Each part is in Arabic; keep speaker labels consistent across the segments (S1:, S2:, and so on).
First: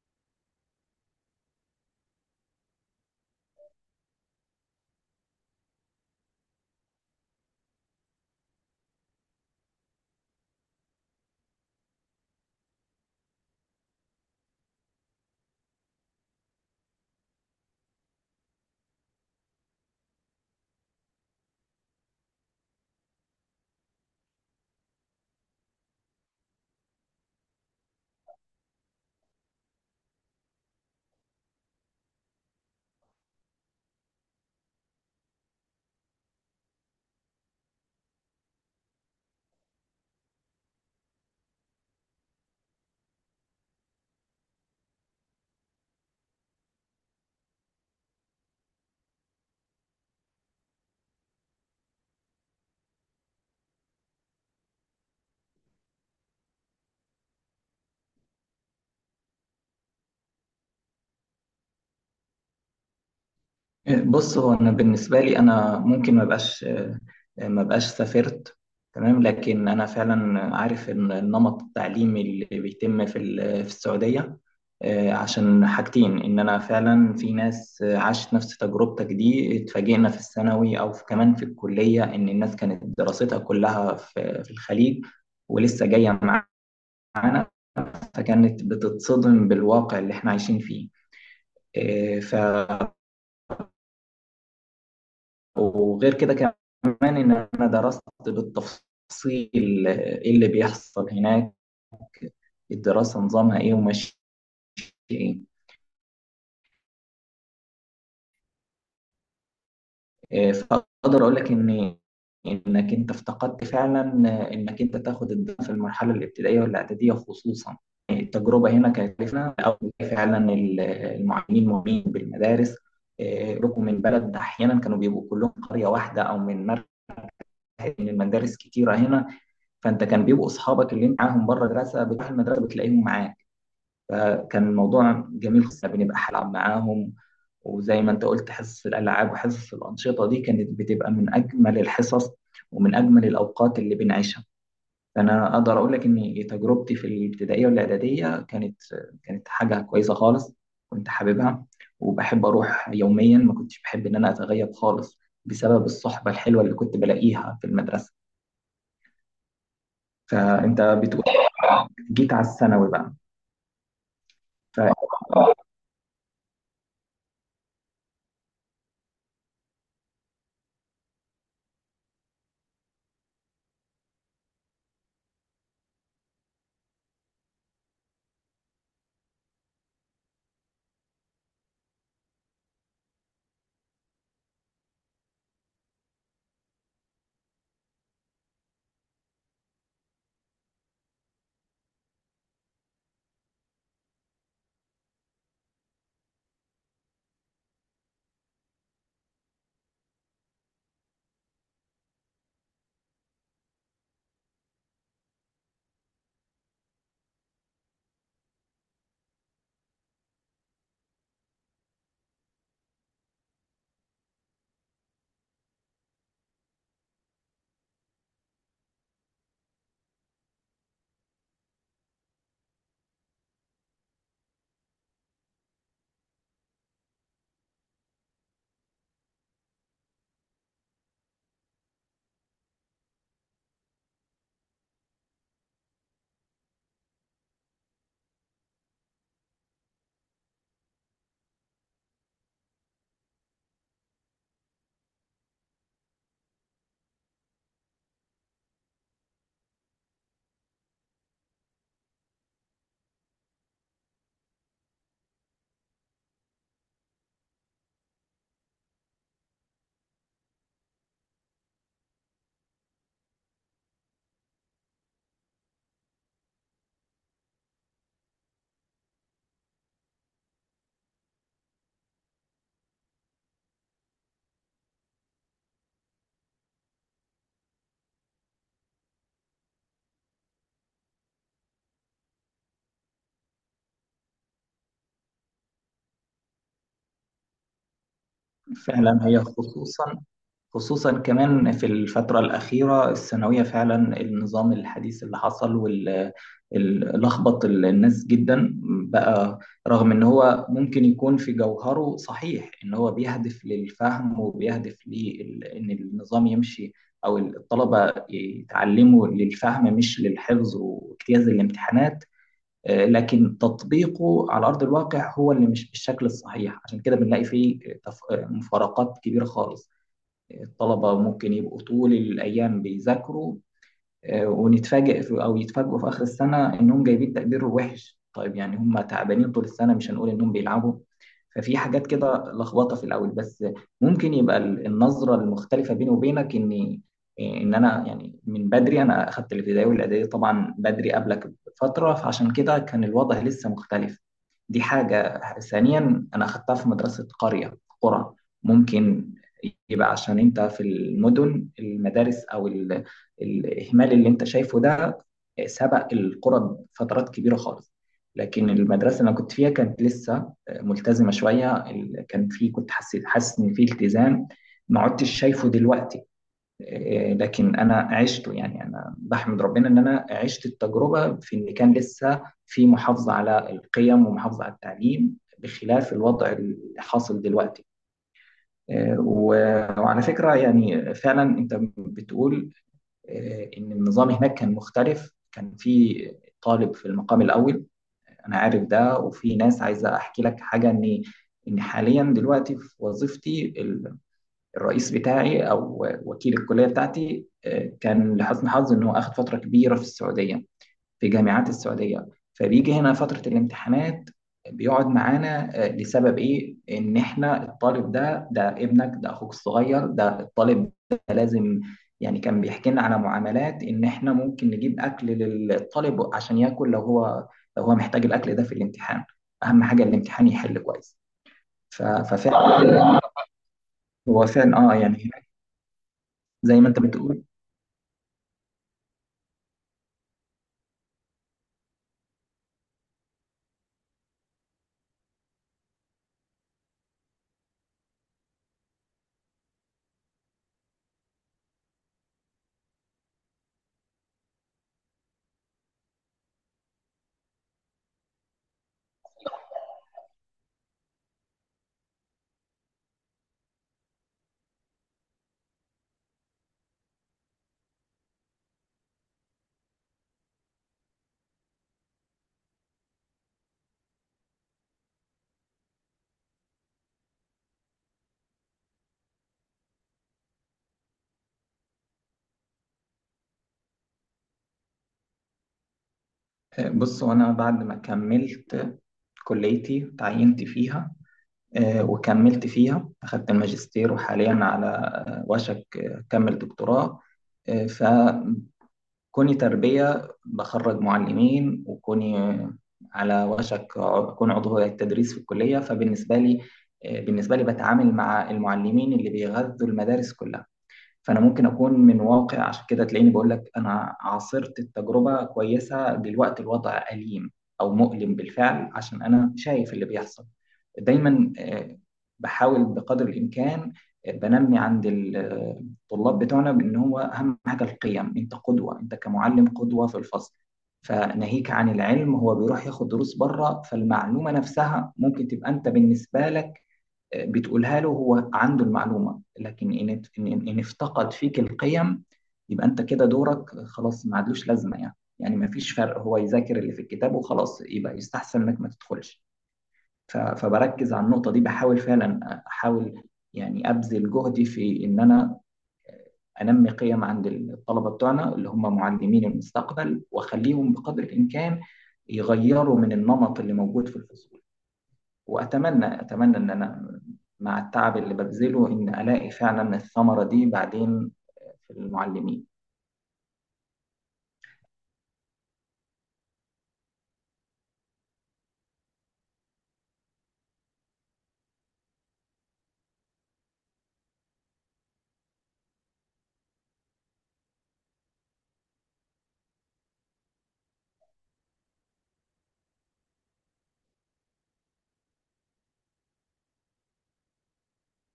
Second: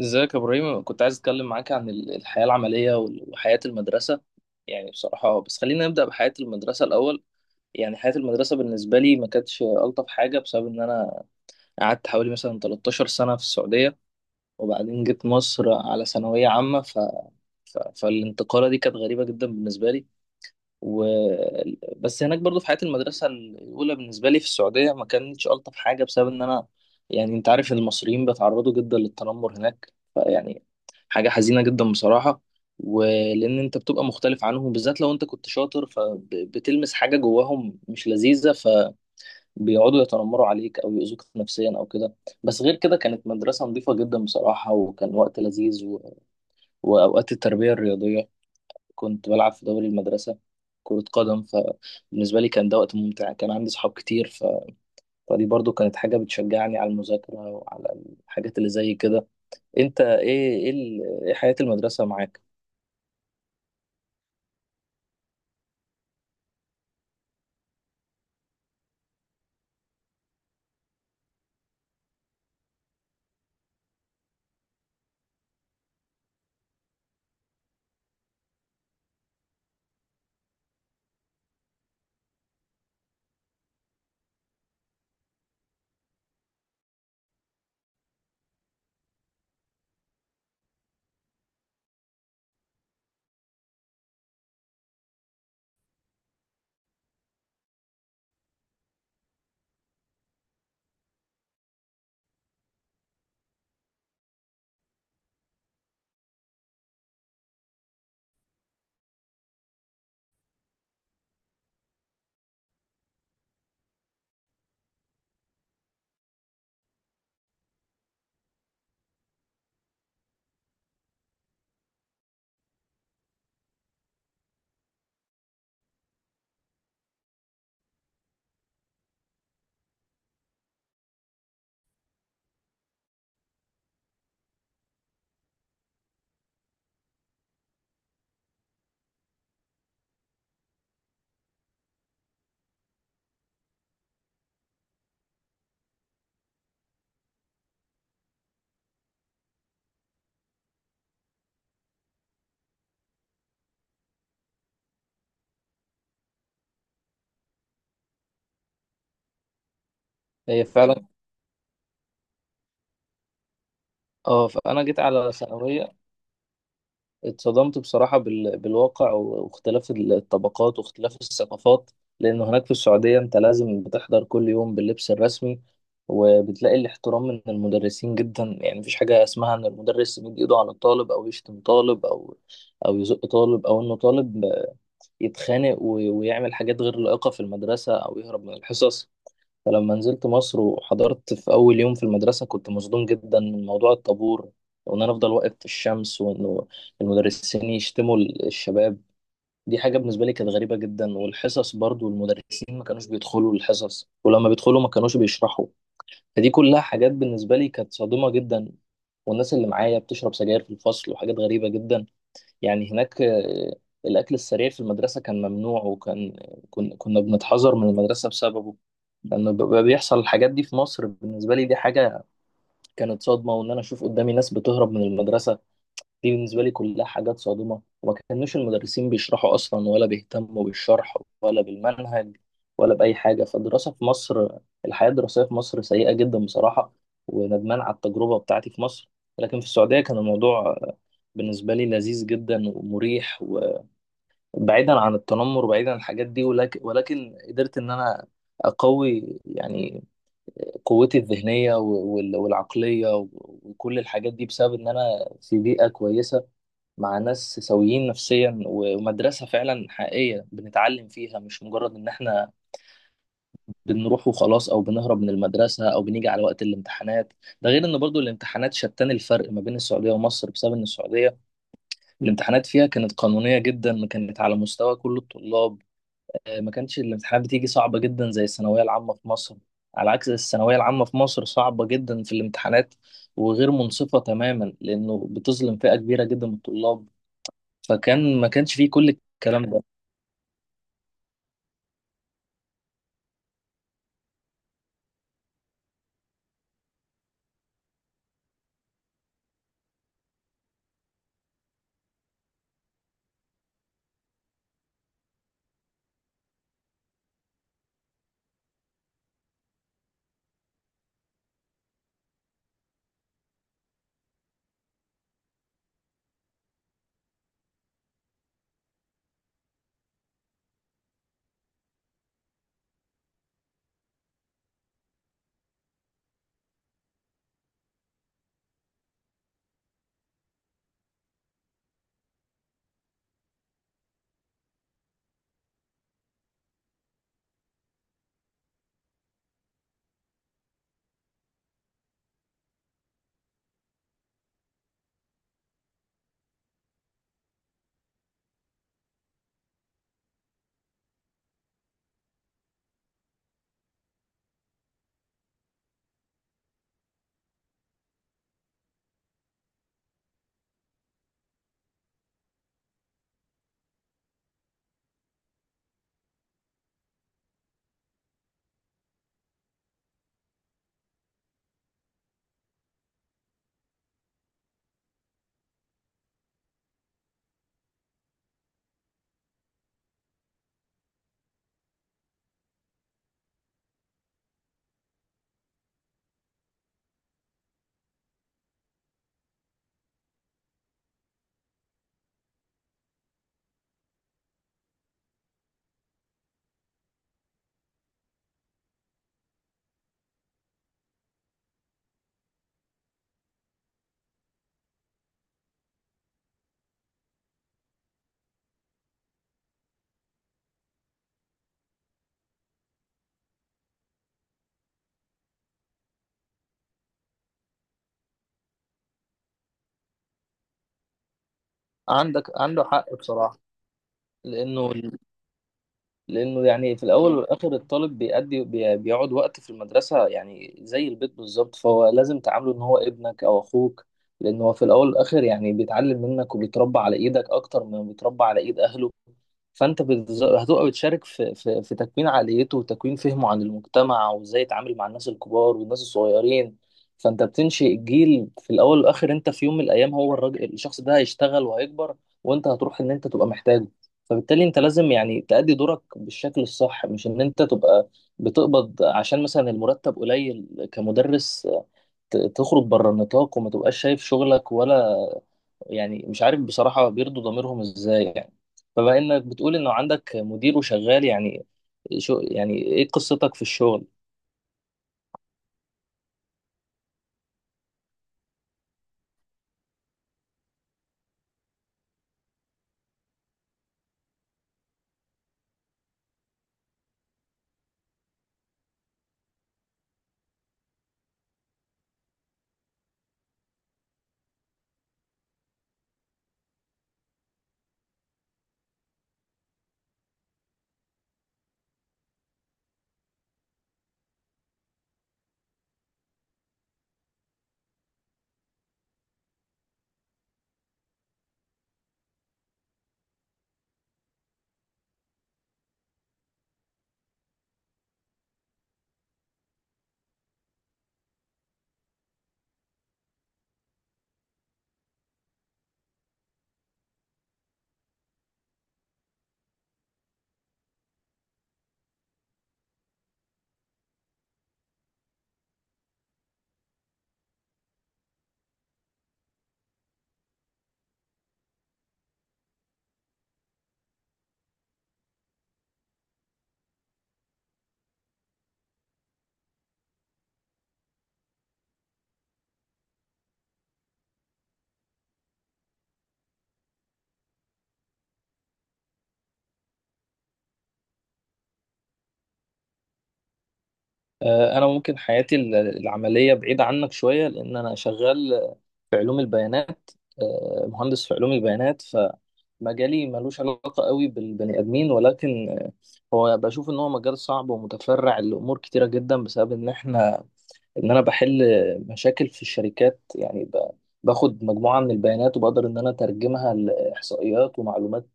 S1: ازيك يا ابراهيم؟ كنت عايز اتكلم معاك عن الحياة العملية وحياة المدرسة يعني بصراحة. بس خلينا نبدأ بحياة المدرسة الأول. يعني حياة المدرسة بالنسبة لي ما كانتش ألطف حاجة، بسبب إن أنا قعدت حوالي مثلا 13 سنة في السعودية، وبعدين جيت مصر على ثانوية عامة، فالانتقالة دي كانت غريبة جدا بالنسبة لي. و... بس هناك برضو في حياة المدرسة الأولى بالنسبة لي في السعودية ما كانتش ألطف حاجة بسبب إن أنا، يعني أنت عارف المصريين بيتعرضوا جدا للتنمر هناك، فيعني حاجة حزينة جدا بصراحة. ولأن أنت بتبقى مختلف عنهم، بالذات لو أنت كنت شاطر، فبتلمس حاجة جواهم مش لذيذة، فبيقعدوا يتنمروا عليك أو يؤذوك نفسيا أو كده. بس غير كده كانت مدرسة نظيفة جدا بصراحة، وكان وقت لذيذ. وأوقات التربية الرياضية كنت بلعب في دوري المدرسة كرة قدم، فبالنسبة لي كان ده وقت ممتع، كان عندي صحاب كتير. فدي برضو كانت حاجة بتشجعني على المذاكرة وعلى الحاجات اللي زي كده. انت إيه حياة المدرسة معاك؟
S2: بص هو انا بالنسبه لي انا ممكن ما بقاش ما بقاش سافرت. تمام، لكن انا فعلا عارف ان النمط التعليمي اللي بيتم في السعوديه، عشان حاجتين، ان انا فعلا في ناس عاشت نفس تجربتك دي، اتفاجئنا في الثانوي او في كمان في الكليه، ان الناس كانت دراستها كلها في الخليج ولسه جايه معانا، فكانت بتتصدم بالواقع اللي احنا عايشين فيه. إيه، ف وغير كده كمان إن أنا درست بالتفصيل إيه اللي بيحصل هناك، الدراسة نظامها إيه وماشية إيه. فأقدر أقول لك إنك أنت افتقدت فعلا، إنك أنت تاخد الدراسة في المرحلة الابتدائية والإعدادية خصوصا. يعني التجربة هنا كانت لنا، أو فعلا المعلمين مهمين بالمدارس. ركوا من بلد، أحيانا كانوا بيبقوا كلهم قرية واحدة أو من مركز، من مدارس كتيرة هنا. فانت كان بيبقوا اصحابك اللي معاهم بره المدرسه، بتروح المدرسه بتلاقيهم معاك، فكان الموضوع جميل خصوصا بنبقى هنلعب معاهم. وزي ما انت قلت، حصص الالعاب وحصص الانشطه دي كانت بتبقى من اجمل الحصص ومن اجمل الاوقات اللي بنعيشها. فانا اقدر اقول لك ان تجربتي في الابتدائيه والاعداديه كانت حاجه كويسه خالص، كنت حاببها وبحب اروح يوميا، ما كنتش بحب ان انا اتغيب خالص بسبب الصحبه الحلوه اللي كنت بلاقيها في المدرسه.
S1: هي
S2: فانت
S1: فعلا.
S2: بتقول جيت على الثانوي بقى.
S1: اه، فانا جيت على ثانوية، اتصدمت بصراحة بالواقع واختلاف الطبقات واختلاف الثقافات. لأنه هناك في السعودية أنت لازم بتحضر كل يوم باللبس الرسمي، وبتلاقي الاحترام من المدرسين جدا، يعني مفيش حاجة اسمها إن المدرس يمد إيده على الطالب، أو يشتم طالب، أو يزق طالب، أو إنه طالب يتخانق ويعمل حاجات غير لائقة في المدرسة، أو يهرب من الحصص. فلما نزلت مصر وحضرت في أول يوم في المدرسة كنت مصدوم جدا من موضوع الطابور، وإن أنا أفضل واقف في الشمس، وإنه المدرسين يشتموا الشباب. دي حاجة بالنسبة لي كانت غريبة جدا. والحصص برضو المدرسين ما كانوش بيدخلوا الحصص، ولما بيدخلوا ما كانوش بيشرحوا. فدي كلها حاجات بالنسبة لي كانت صادمة جدا. والناس اللي معايا بتشرب سجاير في الفصل، وحاجات غريبة جدا. يعني هناك الأكل السريع في المدرسة كان ممنوع، وكان كنا بنتحذر من المدرسة بسببه، لأنه بيبقى بيحصل الحاجات دي في مصر. بالنسبة لي دي حاجة كانت صدمة، وإن أنا أشوف قدامي ناس بتهرب من المدرسة، دي بالنسبة لي كلها حاجات صادمة. وما كانوش المدرسين بيشرحوا أصلا، ولا بيهتموا بالشرح ولا بالمنهج ولا بأي حاجة. فالدراسة في مصر، الحياة الدراسية في مصر سيئة جدا بصراحة، وندمان على التجربة بتاعتي في مصر. لكن في السعودية كان الموضوع بالنسبة لي لذيذ جدا ومريح، وبعيدا عن التنمر وبعيدا عن الحاجات دي. ولكن قدرت إن أنا أقوي، يعني قوتي الذهنية والعقلية، وكل الحاجات دي بسبب إن أنا في بيئة كويسة مع ناس سويين نفسيا، ومدرسة فعلا حقيقية بنتعلم فيها، مش مجرد إن إحنا بنروح وخلاص، أو بنهرب من المدرسة، أو بنيجي على وقت الامتحانات. ده غير إن برضو الامتحانات شتان الفرق ما بين السعودية ومصر، بسبب إن السعودية الامتحانات فيها كانت قانونية جدا، كانت على مستوى كل الطلاب، ما كانتش الامتحانات بتيجي صعبة جدا زي الثانوية العامة في مصر. على عكس الثانوية العامة في مصر صعبة جدا في الامتحانات، وغير منصفة تماما، لأنه بتظلم فئة كبيرة جدا من الطلاب. فكان ما كانش فيه كل
S2: ففعلا هي
S1: الكلام ده.
S2: خصوصا كمان في الفترة الأخيرة، الثانوية فعلا النظام الحديث اللي حصل لخبط الناس جدا بقى. رغم إن هو ممكن يكون في جوهره صحيح، إن هو بيهدف للفهم وبيهدف لإن النظام يمشي أو الطلبة يتعلموا للفهم مش للحفظ واجتياز الامتحانات، لكن تطبيقه على ارض الواقع هو اللي مش بالشكل الصحيح، عشان كده بنلاقي فيه مفارقات كبيره خالص. الطلبه ممكن يبقوا طول الايام بيذاكروا، ونتفاجئ في او يتفاجئوا في اخر السنه انهم جايبين تقدير وحش. طيب، يعني هم تعبانين طول السنه، مش هنقول انهم بيلعبوا. ففي حاجات كده لخبطه في الاول. بس ممكن يبقى النظره المختلفه بيني وبينك اني، ان انا يعني من بدري، انا اخدت الابتدائي والاعدادي طبعا بدري قبلك بفتره، فعشان كده كان الوضع لسه مختلف. دي حاجه. ثانيا، انا اخدتها في مدرسه قريه، قرى، ممكن يبقى عشان انت في المدن، المدارس او ال الإهمال اللي أنت شايفه ده سبق القرى بفترات كبيرة خالص، لكن المدرسة اللي أنا كنت فيها كانت لسه ملتزمة شوية. كان في، كنت حاسس إن في التزام ما عدتش شايفه دلوقتي. لكن أنا عشته، يعني أنا بحمد ربنا إن أنا عشت التجربة في إن كان لسه في محافظة على القيم ومحافظة على التعليم بخلاف الوضع الحاصل دلوقتي. و وعلى فكرة يعني فعلا أنت بتقول، ان النظام هناك كان مختلف، كان في طالب في المقام الاول. انا عارف ده، وفي ناس عايزه احكي لك حاجه ان حاليا دلوقتي في وظيفتي الرئيس بتاعي او وكيل الكليه بتاعتي، كان لحسن حظي ان هو اخذ فتره كبيره في السعوديه، في جامعات السعودية. فبيجي هنا فترة الامتحانات بيقعد معانا، لسبب ايه؟ ان احنا الطالب ده، ابنك، ده اخوك الصغير، ده الطالب ده لازم، يعني كان بيحكي لنا على معاملات ان احنا ممكن نجيب اكل للطالب عشان ياكل لو هو محتاج الاكل ده في الامتحان، اهم حاجة الامتحان يحل كويس. ف-
S1: عندك عنده حق
S2: ففعلا
S1: بصراحة.
S2: هو فعلا،
S1: لأنه
S2: اه، يعني هناك زي ما
S1: يعني
S2: انت
S1: في الأول
S2: بتقول.
S1: والآخر الطالب بيأدي بيقعد وقت في المدرسة، يعني زي البيت بالظبط، فهو لازم تعامله إن هو ابنك أو أخوك. لأنه هو في الأول والآخر يعني بيتعلم منك، وبيتربى على إيدك أكتر ما بيتربى على إيد أهله. فانت هتبقى بتشارك في تكوين عقليته، وتكوين فهمه عن المجتمع، وازاي يتعامل مع الناس الكبار والناس الصغيرين. فانت بتنشئ جيل، في الاول والاخر انت في يوم من الايام هو الراجل، الشخص ده هيشتغل وهيكبر، وانت هتروح ان انت تبقى محتاجه. فبالتالي انت لازم يعني تأدي دورك بالشكل الصح، مش ان انت تبقى بتقبض، عشان مثلا المرتب قليل كمدرس، تخرج بره النطاق، وما تبقاش شايف شغلك ولا، يعني مش عارف بصراحة بيرضوا ضميرهم ازاي يعني. فبما انك بتقول انه عندك مدير وشغال، يعني شو يعني ايه قصتك في الشغل؟
S2: بص، وانا بعد ما كملت كليتي تعينت فيها، وكملت فيها أخدت الماجستير، وحاليا على وشك أكمل دكتوراه. فكوني تربية بخرج معلمين، وكوني على وشك أكون عضو هيئة التدريس في الكلية، فبالنسبة لي، بالنسبة لي بتعامل مع المعلمين اللي بيغذوا المدارس كلها، فانا ممكن اكون من واقع. عشان كده تلاقيني بقول لك انا عاصرت التجربه كويسه، دلوقتي الوضع اليم او مؤلم بالفعل عشان انا شايف اللي بيحصل دايما. بحاول بقدر الامكان، بنمي عند الطلاب بتوعنا بان هو اهم حاجه القيم، انت قدوه، انت كمعلم قدوه في الفصل. فناهيك عن العلم، هو بيروح ياخد دروس بره، فالمعلومه نفسها ممكن تبقى انت بالنسبه لك بتقولها له، هو عنده المعلومة، لكن إن إن افتقد فيك القيم، يبقى أنت كده دورك خلاص ما عادلوش لازمة، يعني يعني ما فيش فرق، هو يذاكر اللي في الكتاب وخلاص، يبقى يستحسن إنك ما تدخلش. فبركز على النقطة دي، بحاول فعلا، أحاول يعني أبذل جهدي في إن أنا أنمي قيم عند الطلبة بتوعنا اللي هم معلمين المستقبل، وأخليهم بقدر الإمكان يغيروا من النمط اللي موجود في الفصول. وأتمنى إن أنا مع التعب اللي ببذله إن ألاقي فعلا الثمرة دي بعدين في المعلمين.
S1: انا ممكن حياتي العملية بعيدة عنك شوية، لان انا شغال في علوم البيانات. مهندس في علوم البيانات. فمجالي ملوش علاقة قوي بالبني ادمين، ولكن هو بشوف ان هو مجال صعب ومتفرع لامور كتيرة جدا، بسبب ان احنا، ان انا بحل مشاكل في الشركات، يعني باخد مجموعة من البيانات، وبقدر ان انا اترجمها لاحصائيات ومعلومات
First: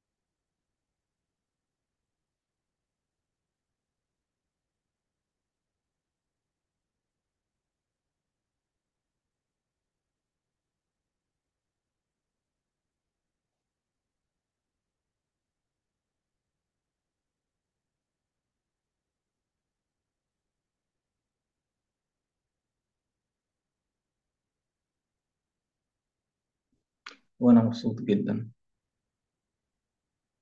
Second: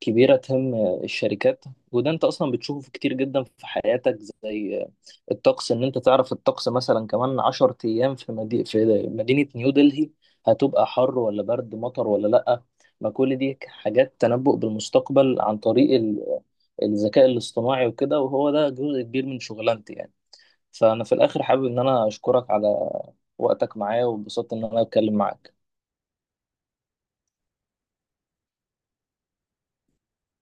S1: كبيرة تهم الشركات. وده انت اصلا بتشوفه في كتير جدا في حياتك، زي الطقس، ان انت تعرف الطقس مثلا كمان 10 ايام في في مدينة نيو دلهي هتبقى حر ولا برد، مطر ولا لأ. ما كل دي حاجات تنبؤ بالمستقبل عن طريق الذكاء الاصطناعي وكده، وهو ده جزء كبير من شغلانتي يعني. فأنا في الآخر حابب إن أنا أشكرك على وقتك معايا، واتبسطت إن أنا أتكلم معاك.
S2: وأنا مبسوط جدا.